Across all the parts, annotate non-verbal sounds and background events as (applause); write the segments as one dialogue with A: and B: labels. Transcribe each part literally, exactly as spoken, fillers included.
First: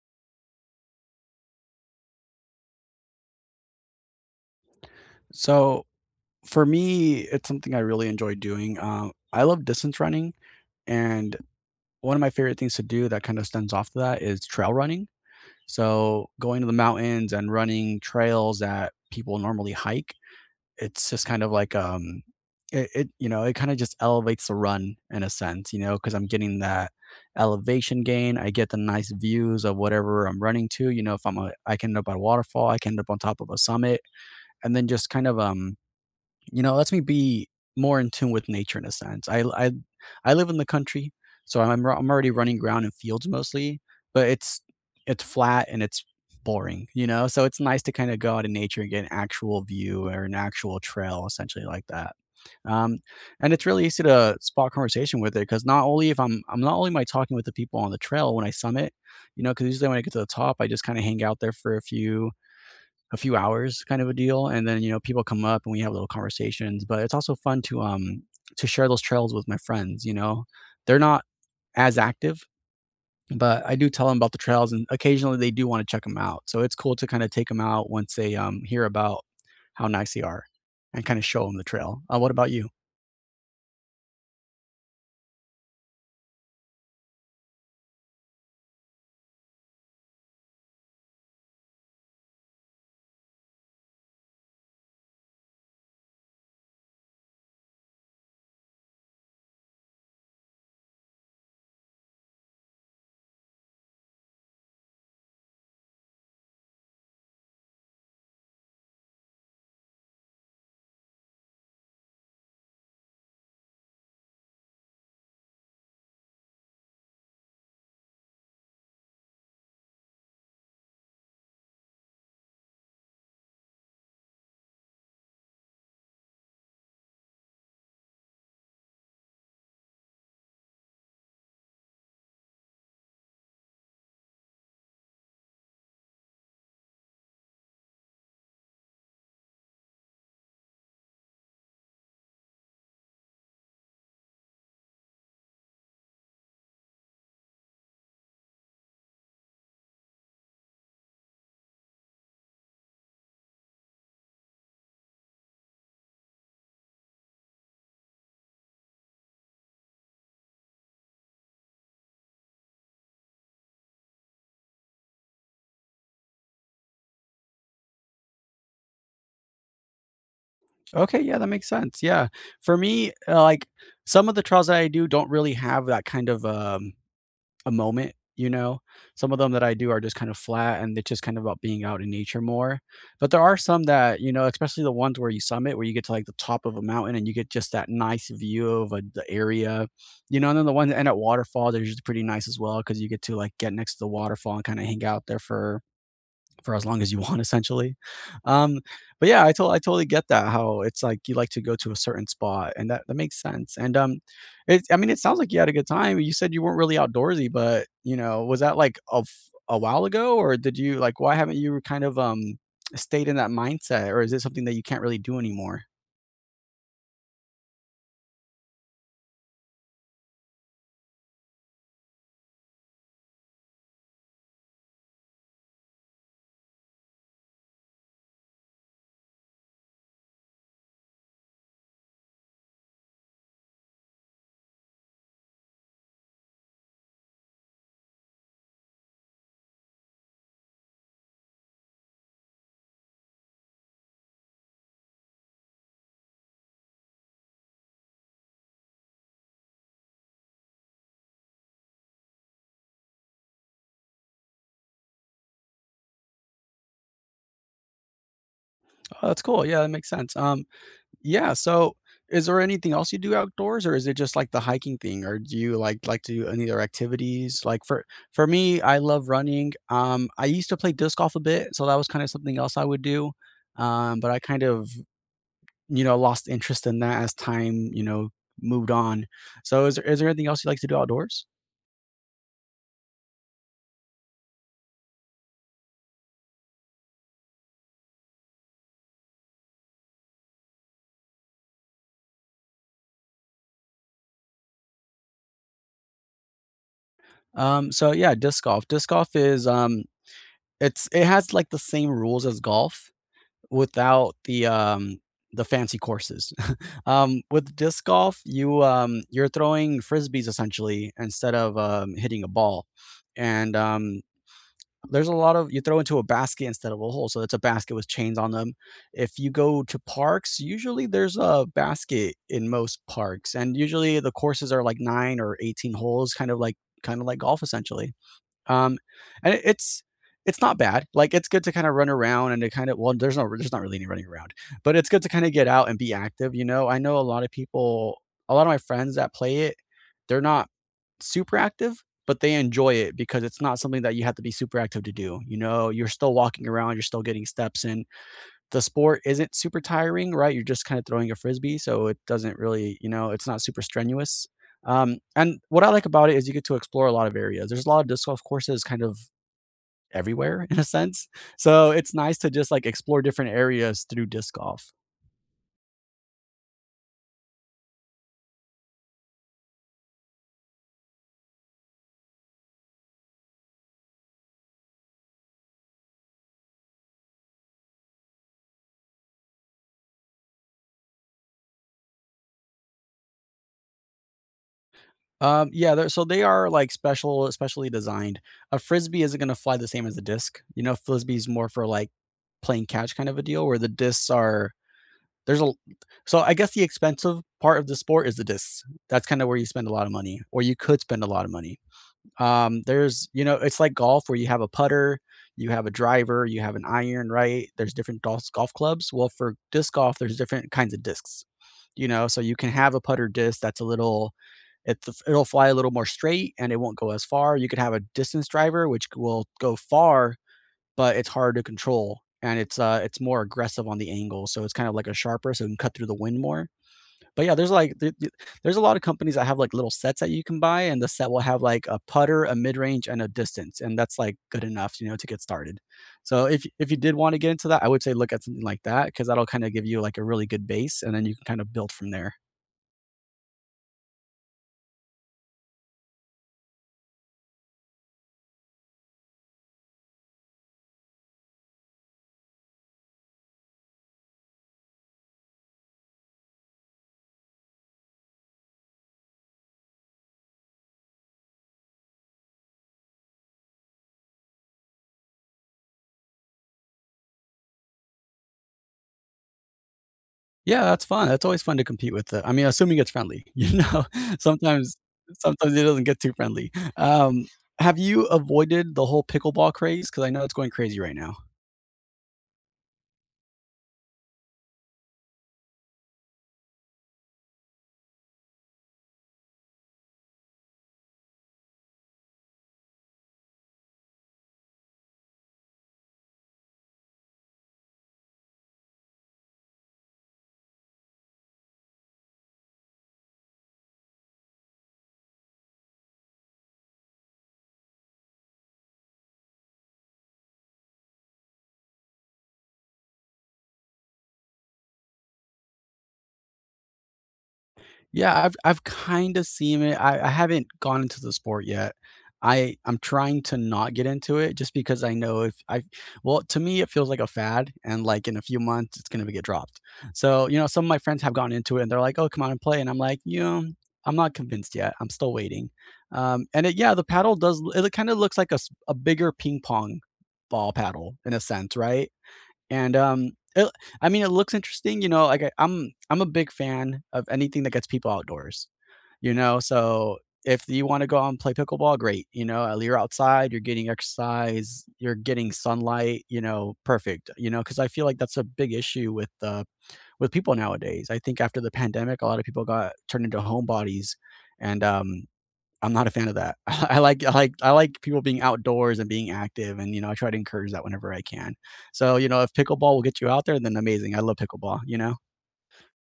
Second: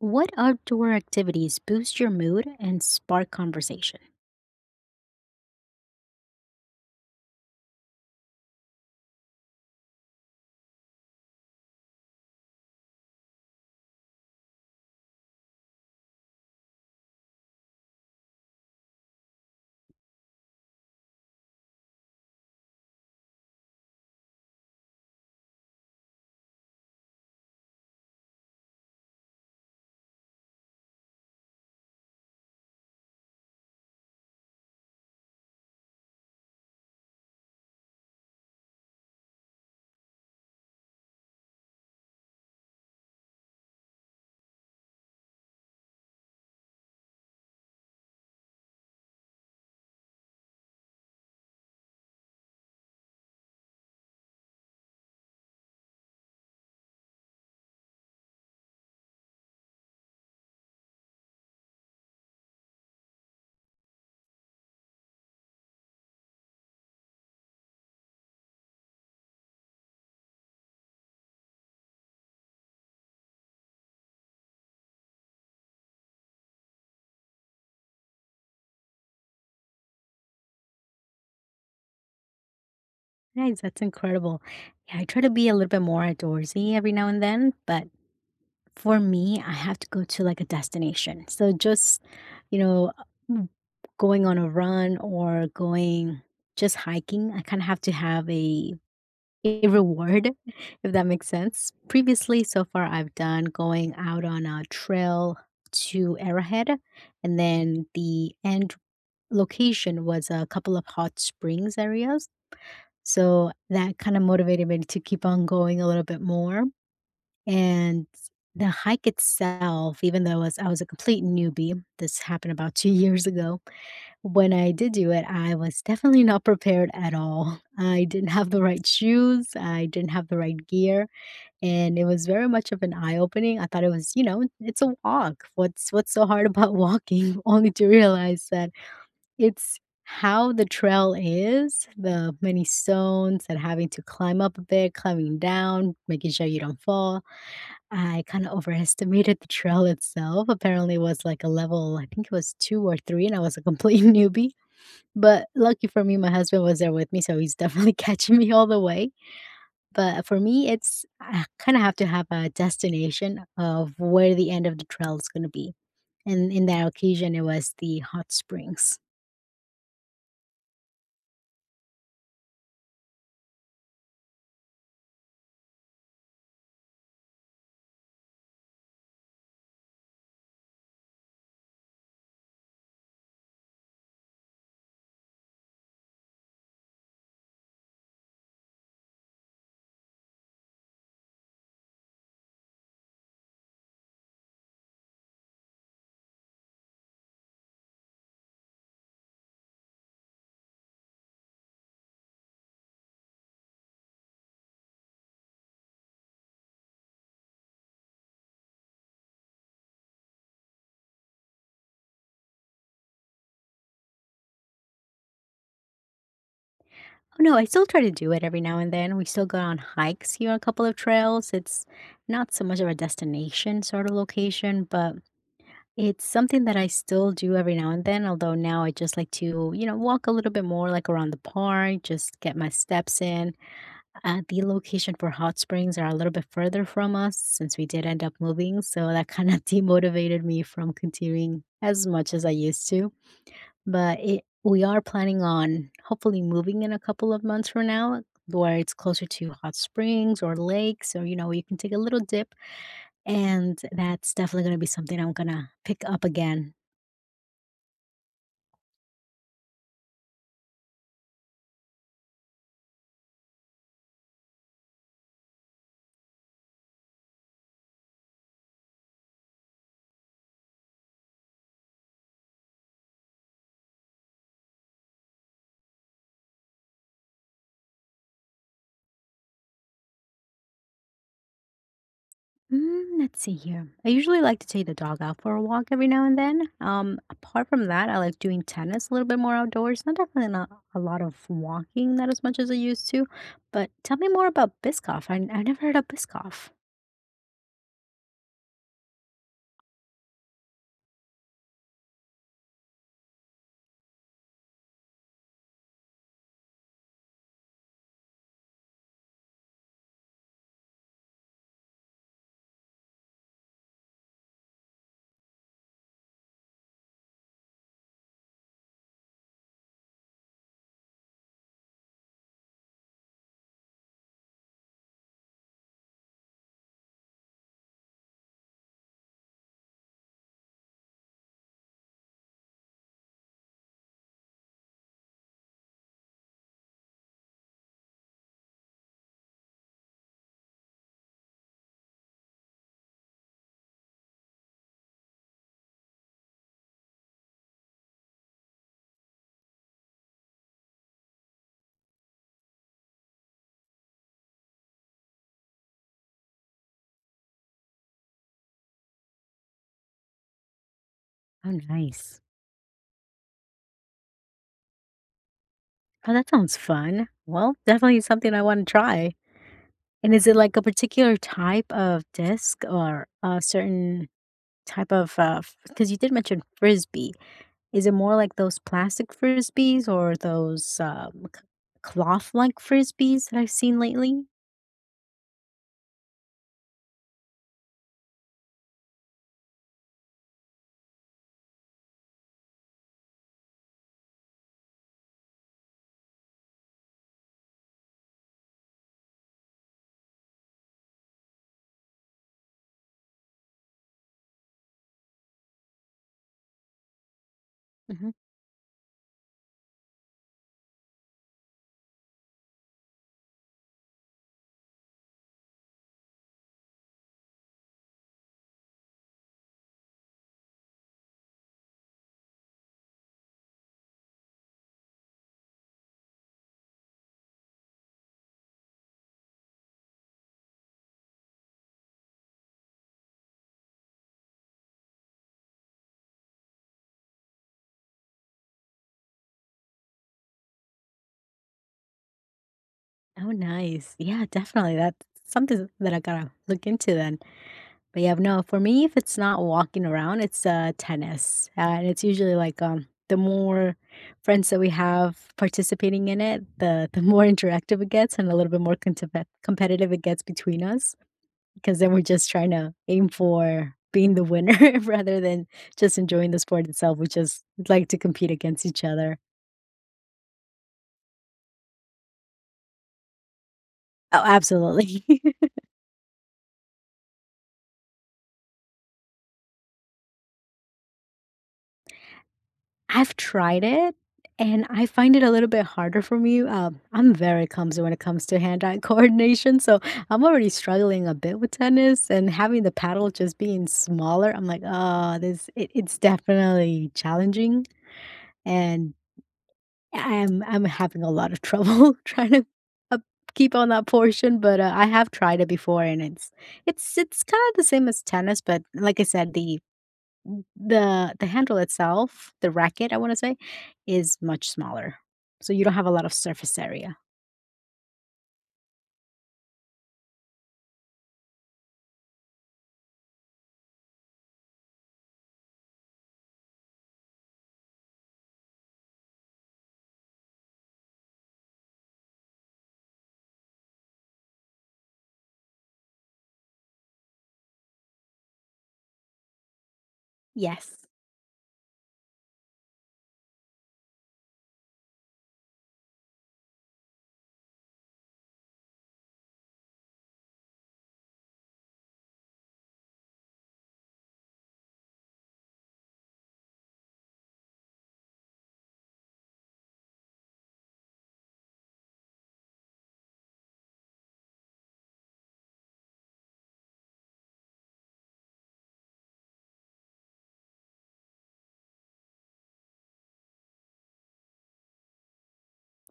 A: What outdoor activities boost your mood and spark conversation?
B: So for me, it's something I really enjoy doing. Um, I love distance running, and one of my favorite things to do that kind of stands off to that is trail running. So going to the mountains and running trails that people normally hike, it's just kind of like um, it, it you know it kind of just elevates the run in a sense, you know, because I'm getting that elevation gain. I get the nice views of whatever I'm running to. You know, if I'm a, I can end up at a waterfall, I can end up on top of a summit, and then just kind of um you know, it lets me be more in tune with nature in a sense. I l- I I live in the country, so I'm r- I'm already running around in fields mostly, but it's it's flat and it's boring, you know? So it's nice to kind of go out in nature and get an actual view or an actual trail essentially like that. Um, and it's really easy to spot conversation with it because not only if I'm I'm not only am I talking with the people on the trail when I summit, you know, because usually when I get to the top, I just kind of hang out there for a few a few hours kind of a deal, and then you know people come up and we have little conversations, but it's also fun to um to share those trails with my friends, you know, they're not as active, but I do tell them about the trails, and occasionally they do want to check them out, so it's cool to kind of take them out once they um hear about how nice they are and kind of show them the trail uh, What about you?
A: Guys, that's incredible. Yeah, I try to be a little bit more outdoorsy every now and then, but for me, I have to go to like a destination. So just, you know, m- going on a run or going just hiking, I kind of have to have a a reward, (laughs) if that makes sense. Previously, so far, I've done going out on a trail to Arrowhead, and then the end location was a couple of hot springs areas. So that kind of motivated me to keep on going a little bit more. And the hike itself, even though I was, I was a complete newbie, this happened about two (laughs) years ago. When I did do it, I was definitely not prepared at all. I didn't have the right shoes, I didn't have the right gear, and it was very much of an eye opening. I thought it was, you know, it's a walk. What's what's so hard about walking? (laughs) Only to realize that it's how the trail is, the many stones and having to climb up a bit, climbing down, making sure you don't fall. I kinda overestimated the trail itself. Apparently, it was like a level, I think it was two or three, and I was a complete (laughs) newbie. But lucky for me, my husband was there with me, so he's definitely (laughs) catching me all the way. But for me, it's I kinda have to have a destination of where the end of the trail is gonna be. And in that occasion, it was the hot springs.
B: Okay, yeah, that makes sense. Yeah, for me, uh, like some of the trails that I do don't really have that kind of um a moment, you know? Some of them that I do are just kind of flat and it's just kind of about being out in nature more. But there are some that, you know, especially the ones where you summit, where you get to like the top of a mountain and you get just that nice view of a, the area, you know, and then the ones that end at waterfall, they're usually pretty nice as well because you get to like get next to the waterfall and kind of hang out there for for as long as you want essentially. um but yeah, i told I totally get that, how it's like you like to go to a certain spot, and that that makes sense. And um it, I mean, it sounds like you had a good time. You said you weren't really outdoorsy, but you know, was that like a, f- a while ago, or did you like why haven't you kind of um stayed in that mindset, or is it something that you can't really do anymore?
A: Oh, no, I still try to do it every now and then. We still go on hikes here, a couple of trails. It's not so much of a destination sort of location, but it's something that I still do every now and then. Although now I just like to, you know, walk a little bit more like around the park, just get my steps in. Uh, the location for hot springs are a little bit further from us since we did end up moving. So that kind of (laughs) demotivated me from continuing as much as I used to, but it we are planning on hopefully moving in a couple of months from now, where it's closer to hot springs or lakes, or you know, you can take a little dip. And that's definitely going to be something I'm going to pick up again.
B: Oh, that's cool. Yeah, that makes sense. um Yeah, so is there anything else you do outdoors, or is it just like the hiking thing, or do you like like to do any other activities? Like for for me, I love running. Um, I used to play disc golf a bit, so that was kind of something else I would do. Um, but I kind of, you know, lost interest in that as time, you know, moved on. So is there is there anything else you like to do outdoors?
A: mm, let's see here. I usually like to take the dog out for a walk every now and then. Um apart from that, I like doing tennis a little bit more outdoors. Not definitely not a lot of walking, not as much as I used to. But tell me more about biscoff. i, I never heard of biscoff.
B: Um, so yeah, disc golf. Disc golf is um it's it has like the same rules as golf, without the, um the fancy courses. (laughs) Um, with disc golf, you, um you're throwing frisbees essentially instead of, um, hitting a ball, and, um, there's a lot of you throw into a basket instead of a hole, so it's a basket with chains on them. If you go to parks, usually there's a basket in most parks, and usually the courses are like nine or eighteen holes, kind of like kind of like golf essentially. Um, and it it's it's not bad. Like, it's good to kinda run around and to kinda well, there's no there's not really any running around, but it's good to kinda get out and be active, you know? I know a lot of people, a lot of my friends that play it, they're not super active, but they enjoy it because it's not something that you have to be super active to do, you know? You're still walking around, you're still getting steps in. The sport isn't super tiring, right? You're just kind of throwing a frisbee, so it doesn't really, you know, it's not super strenuous. Um, and what I like about it is you get to explore a lot of areas. There's a lot of disc golf courses kind of everywhere (laughs) in a sense.
A: Oh,
B: So it's nice
A: nice.
B: to just like explore different areas through disc golf.
A: Oh, that sounds fun. Well, definitely something I want to try. And is it like a particular type of disc or a certain type of uh because you did mention frisbee. Is it more like those plastic frisbees or those um, cloth-like frisbees that I've seen lately?
B: Um, yeah, they're so they are like special specially designed. A Frisbee isn't gonna fly the same as a disc. You know, Frisbee's more for like playing catch kind of a deal, where the discs are there's a so I guess the expensive part of the sport is the discs. That's kind of where you spend a lot of money, or you could spend a lot of money. Um, there's, you know, it's like golf where you have a putter, you have a driver, you have an iron, right? There's different
A: Hmm.
B: golf golf clubs. Well, for disc golf, there's different kinds of discs. You know, so you can have a putter disc that's a little it's it'll fly a little more straight and it won't go as far. You could have a distance driver which will go far, but it's hard to control and it's uh it's more aggressive on the angle, so it's kind of like a sharper, so it can cut through the wind more. But yeah, there's like there th there's a lot of companies that have like little sets that you can buy, and the set will have like a putter, a mid-range, and a distance, and that's like good enough, you know, to get started. So if if you did want to get into that, I would say look at something like that because that 'cause that'll kinda give you like a really good base, and then you can kind of build from there.
A: Oh, nice. Yeah, definitely. That's something that I gotta look into then. But yeah, no, for me, if it's not walking around, it's uh, tennis. Uh, and it's usually like um, the more friends that we have participating in it, the the (laughs) more interactive it gets and a little bit more contip- competitive it gets between us, because then we're just trying to aim for being the winner (laughs) rather than just enjoying the sport itself. We just like to compete against each other.
B: Yeah, that's fun. That's always fun to compete with, uh, I mean, assuming it's friendly, (laughs) you know? (laughs)
A: Oh,
B: Sometimes
A: absolutely. (laughs)
B: Sometimes it doesn't get too friendly. Um, have you avoided the whole pickleball craze? Because I know it's going crazy right now.
A: I've tried it, and I find it a little bit harder for me. Um, I'm very clumsy when it comes to hand-eye (laughs) coordination, so I'm already struggling a bit with tennis, and having the paddle just being smaller, I'm like, "Oh, this it it's definitely challenging," and I'm I'm having a lot of trouble (laughs) trying to up keep on that portion. But, uh, I have tried it before, and it's it's it's kinda the same as tennis, but like I said, the the the handle itself, the racket, I wanna say, is much smaller, so you don't have a lot of surface area.
B: Yeah, I've I've kinda seen it. I I haven't gone into the sport yet. I I'm trying to not get into it just because I know if I well, to me, it feels like a fad, and, like, in a few months, it's gonna get dropped. So, you know, some of my friends have gone into it, and they're like, "Oh, come on and play," and I'm like, "You know, I'm not convinced yet. I'm still waiting." Um, and it yeah, the paddle does it kinda looks like a s a bigger ping pong ball
A: Yes.
B: paddle in a sense, right? And, um, it I mean, it looks interesting, you know, like, I I'm I'm a big fan of anything that gets people outdoors, you know? So, if you wanna go out and play pickleball, great, you know, uh, you're outside, you're getting exercise, you're getting sunlight, you know, perfect, you know. Because I feel like that's a big issue with, uh, with people nowadays. I think after the pandemic, a lot of people got turned into homebodies and, um, I'm not a fan of that. (laughs) I like I like I like people being outdoors and being active, and, you know, I try to encourage that whenever I can. So, you know, if pickleball will get you out there, then amazing. I love pickleball, you know?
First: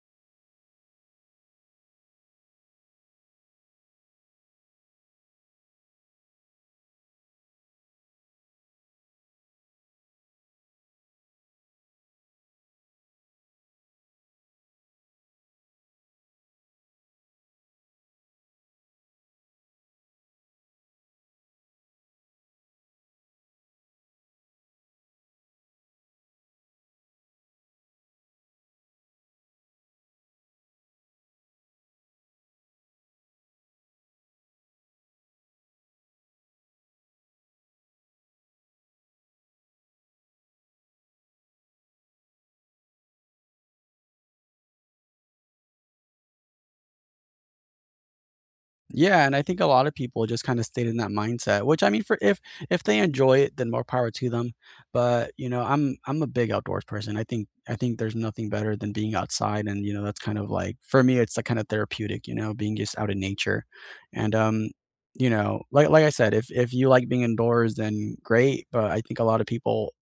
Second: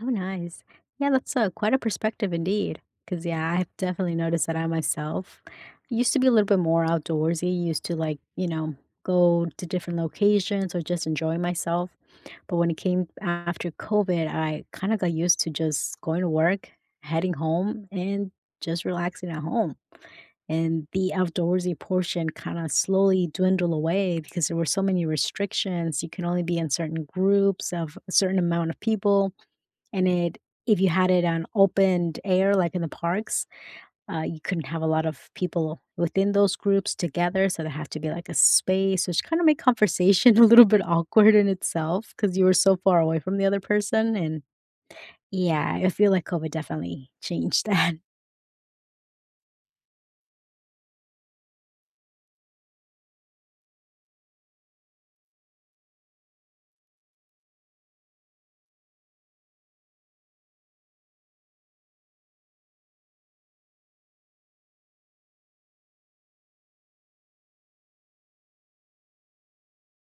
A: Oh, nice. Yeah, that's, uh, quite a perspective indeed. Because yeah, I've definitely noticed that I myself used to be a little bit more outdoorsy, used to, like, you know, go to different locations or just enjoy myself, but when it came after COVID, I kinda got used to just going to work, heading home, and just relaxing at home. And the outdoorsy portion kind of slowly dwindle away because there were so many restrictions. You can only be in certain groups of a certain amount of people, and it if you had it on opened air like in the parks, uh, you couldn't have a lot of people within those groups together, so there had to be like a space, which kind of made conversation (laughs) a little bit awkward in itself because you were so far away from the other person. And yeah, I feel like COVID definitely changed (laughs) that.
B: Yeah, and I think a lot of people just kinda stayed in that mindset, which I mean, for if if they enjoy it, then more power to them, but, you know, I'm I'm a big outdoors person. I think I think there's nothing better than being outside and, you know, that's kind of like for me, it's, like, kinda therapeutic, you know, being just out in nature, and, um, you know, like like I said, if if you like being indoors, then great, but I think a lot of people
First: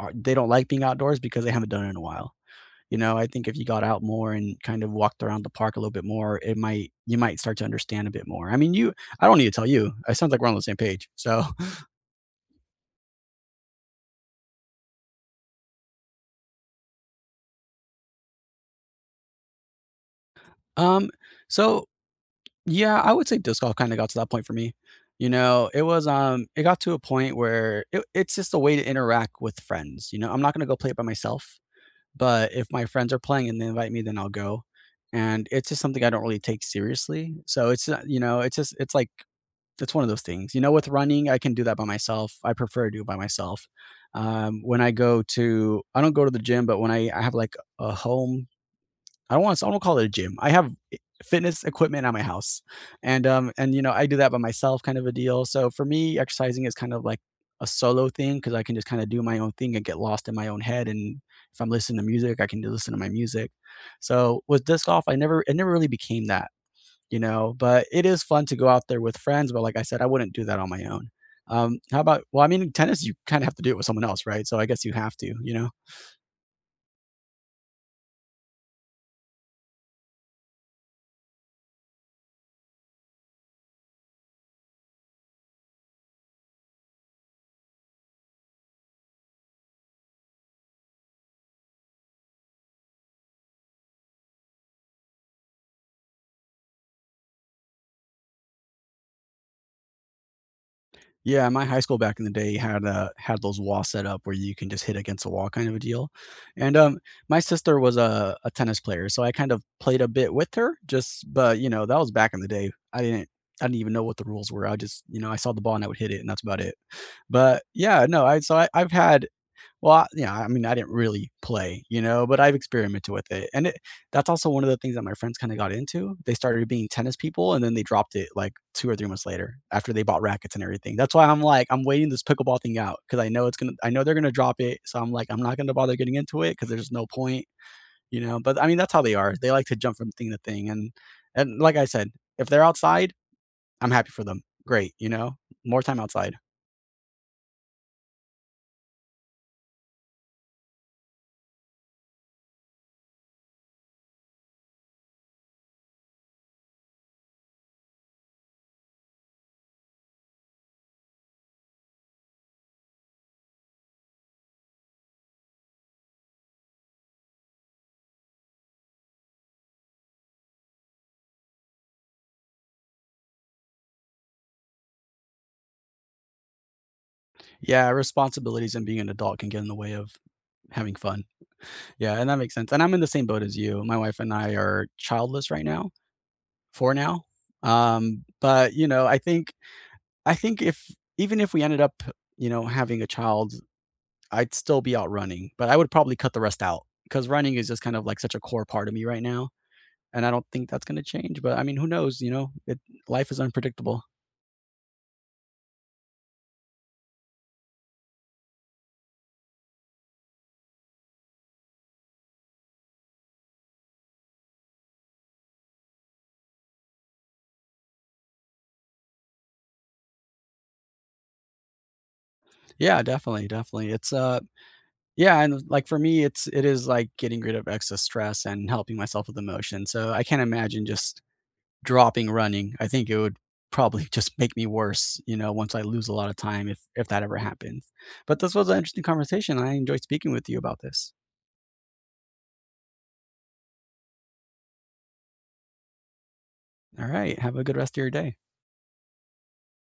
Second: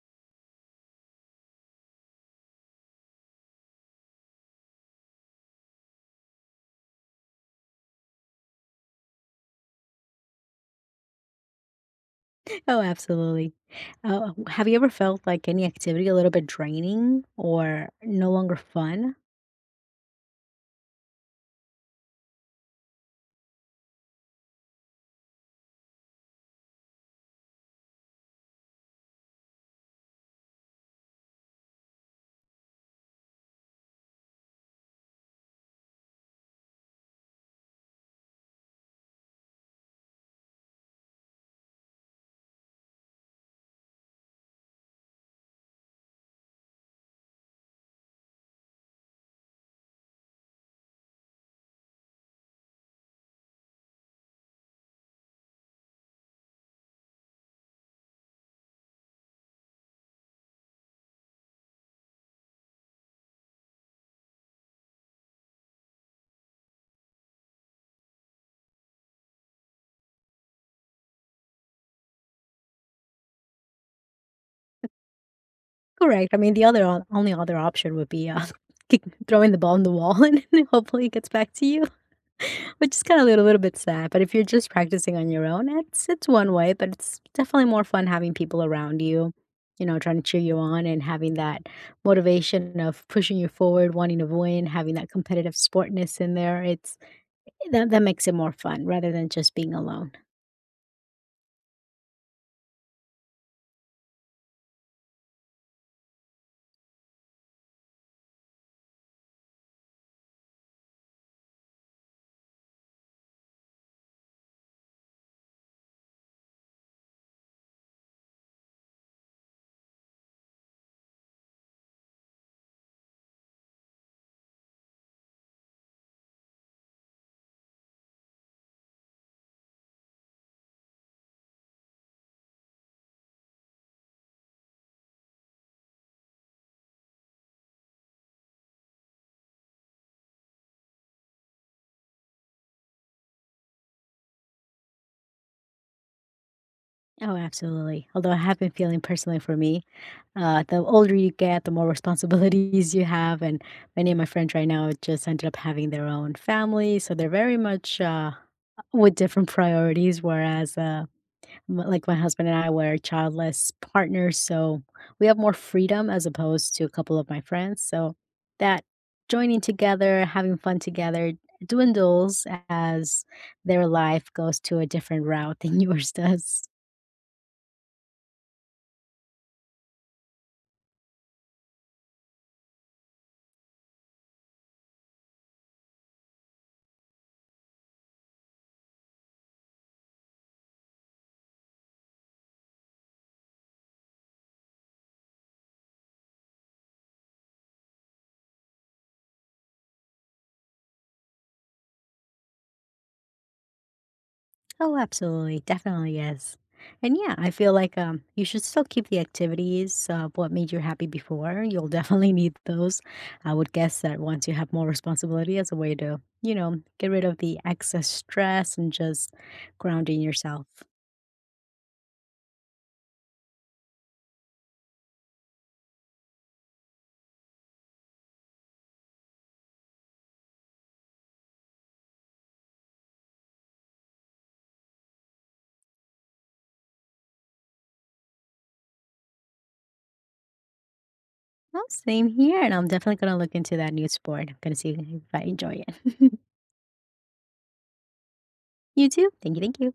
B: are they don't like being outdoors because they haven't done it in a while. You know, I think if you got out more and kind of walked around the park a little bit more, it might you might start to understand a bit more. I mean, you I don't need to tell you. It sounds like we're on the same page. So,
A: Oh, absolutely. Uh, have you ever felt like any activity a little bit draining or no longer fun?
B: (laughs) um, so yeah, I would say disc golf kind of got to that point for me. You know, it was um, it got to a point where it, it's just a way to interact with friends. You know, I'm not gonna go play it by myself, but if my friends are playing and they invite me, then I'll go. And it's just something I don't really take seriously. So it's not you know, it's just it's like that's one of those things. You know, with running, I can do that by myself. I prefer to do it by myself. Um, when I go to, I don't go to the gym, but when I, I have like a home, I don't want to, I don't call it a gym. I have e, fitness equipment at my house, and um, and you know, I do that by myself, kind of a deal. So for me, exercising is kind of like a solo thing because I can just kind of do my own thing and get lost in my own head. And if I'm listening to music, I can listen to my music. So with disc golf, I never, it never really became that, you know, but it is fun to go out there with friends, but like I said, I wouldn't do that on my own. Um, how about well, I mean, in tennis, you kind of have to do it with someone else, right? So I guess you have to, you know.
A: Correct. I mean, the other o- only other option would be uh, (laughs) kick, throwing the ball in the wall (laughs) and then hopefully it gets back to you, (laughs) which is kind of a little, little bit sad. But if you're just practicing on your own, it's it's one way, but it's definitely more fun having people around you, you know, trying to cheer you on and having that motivation of pushing you forward, wanting to win, having that competitive sportness in there. It's Eh, That that makes it more fun rather than just being alone.
B: Yeah, my high school back in the day had uh had those walls set up where you can just hit against a wall kind of a deal. And um my sister was a, a tennis player, so I kind of played a bit with her, just but you know, that was back in the day. I didn't I didn't even know what the rules were. I just, you know, I saw the ball and I would hit it and that's about it. But yeah, no, I so I, I've had well, I yeah, I mean, I didn't really play, you know, but I've experimented with it, and it, that's also one of the things that my friends kinda got into. They started being tennis people, and then they dropped it, like, two or three months later after they bought rackets and everything. That's why I'm like, I'm waiting this pickleball thing out because I know it's gonna I know they're gonna drop it, so I'm like, I'm not gonna bother getting into it because there's no point, you know, but, I mean, that's how they are. They like to jump from thing to thing, and and like I said, if they're outside, I'm happy for them. Great, you know? More time outside.
A: Oh, absolutely. Although I have been feeling personally for me, uh, the older you get, the more (laughs) responsibilities you have, and many of my friends right now just ended up having their own family, so they're very much uh, with different (laughs) priorities. Whereas uh, M like, my husband and I were childless partners, so we have more freedom as opposed to a couple of my friends, so that joining together, having fun together dwindles as their life goes to a different route than (laughs) yours does.
B: Yeah, responsibilities and being an adult can get in the way of having fun. Yeah, and that makes sense, and I'm in the same boat as you. My wife and I are childless right now, for now. Um, but, you know, I think I think if even if we ended up, you know, having a child, I'd still be out running, but I would probably cut the rest out because running is just kind of like such a core part of me right now, and I don't think that's gonna change, but I mean, who knows, you know? It Life is unpredictable.
A: Oh, absolutely. Definitely is. And yeah, I feel like um, you should still keep the activities of what made you happy before. You'll (laughs) definitely need those. I would guess that once you have more responsibility as a way to, you know, get rid of the excess stress and just grounding yourself.
B: Yeah, definitely, definitely. It's, uh yeah, and, like, for me, it's it is like getting rid of excess stress and helping myself with emotion, so I can't imagine just dropping running. I think it would probably (laughs) just make me worse, you know, once I lose a lot of time if if that ever happens. But this was an interesting conversation. I enjoyed speaking with you about this.
A: Well, same here. And I'm definitely going to look into that new sport. I'm going to see if I enjoy it. (laughs)
B: All right. Have a good rest of your day.
A: You too. Thank you. Thank you.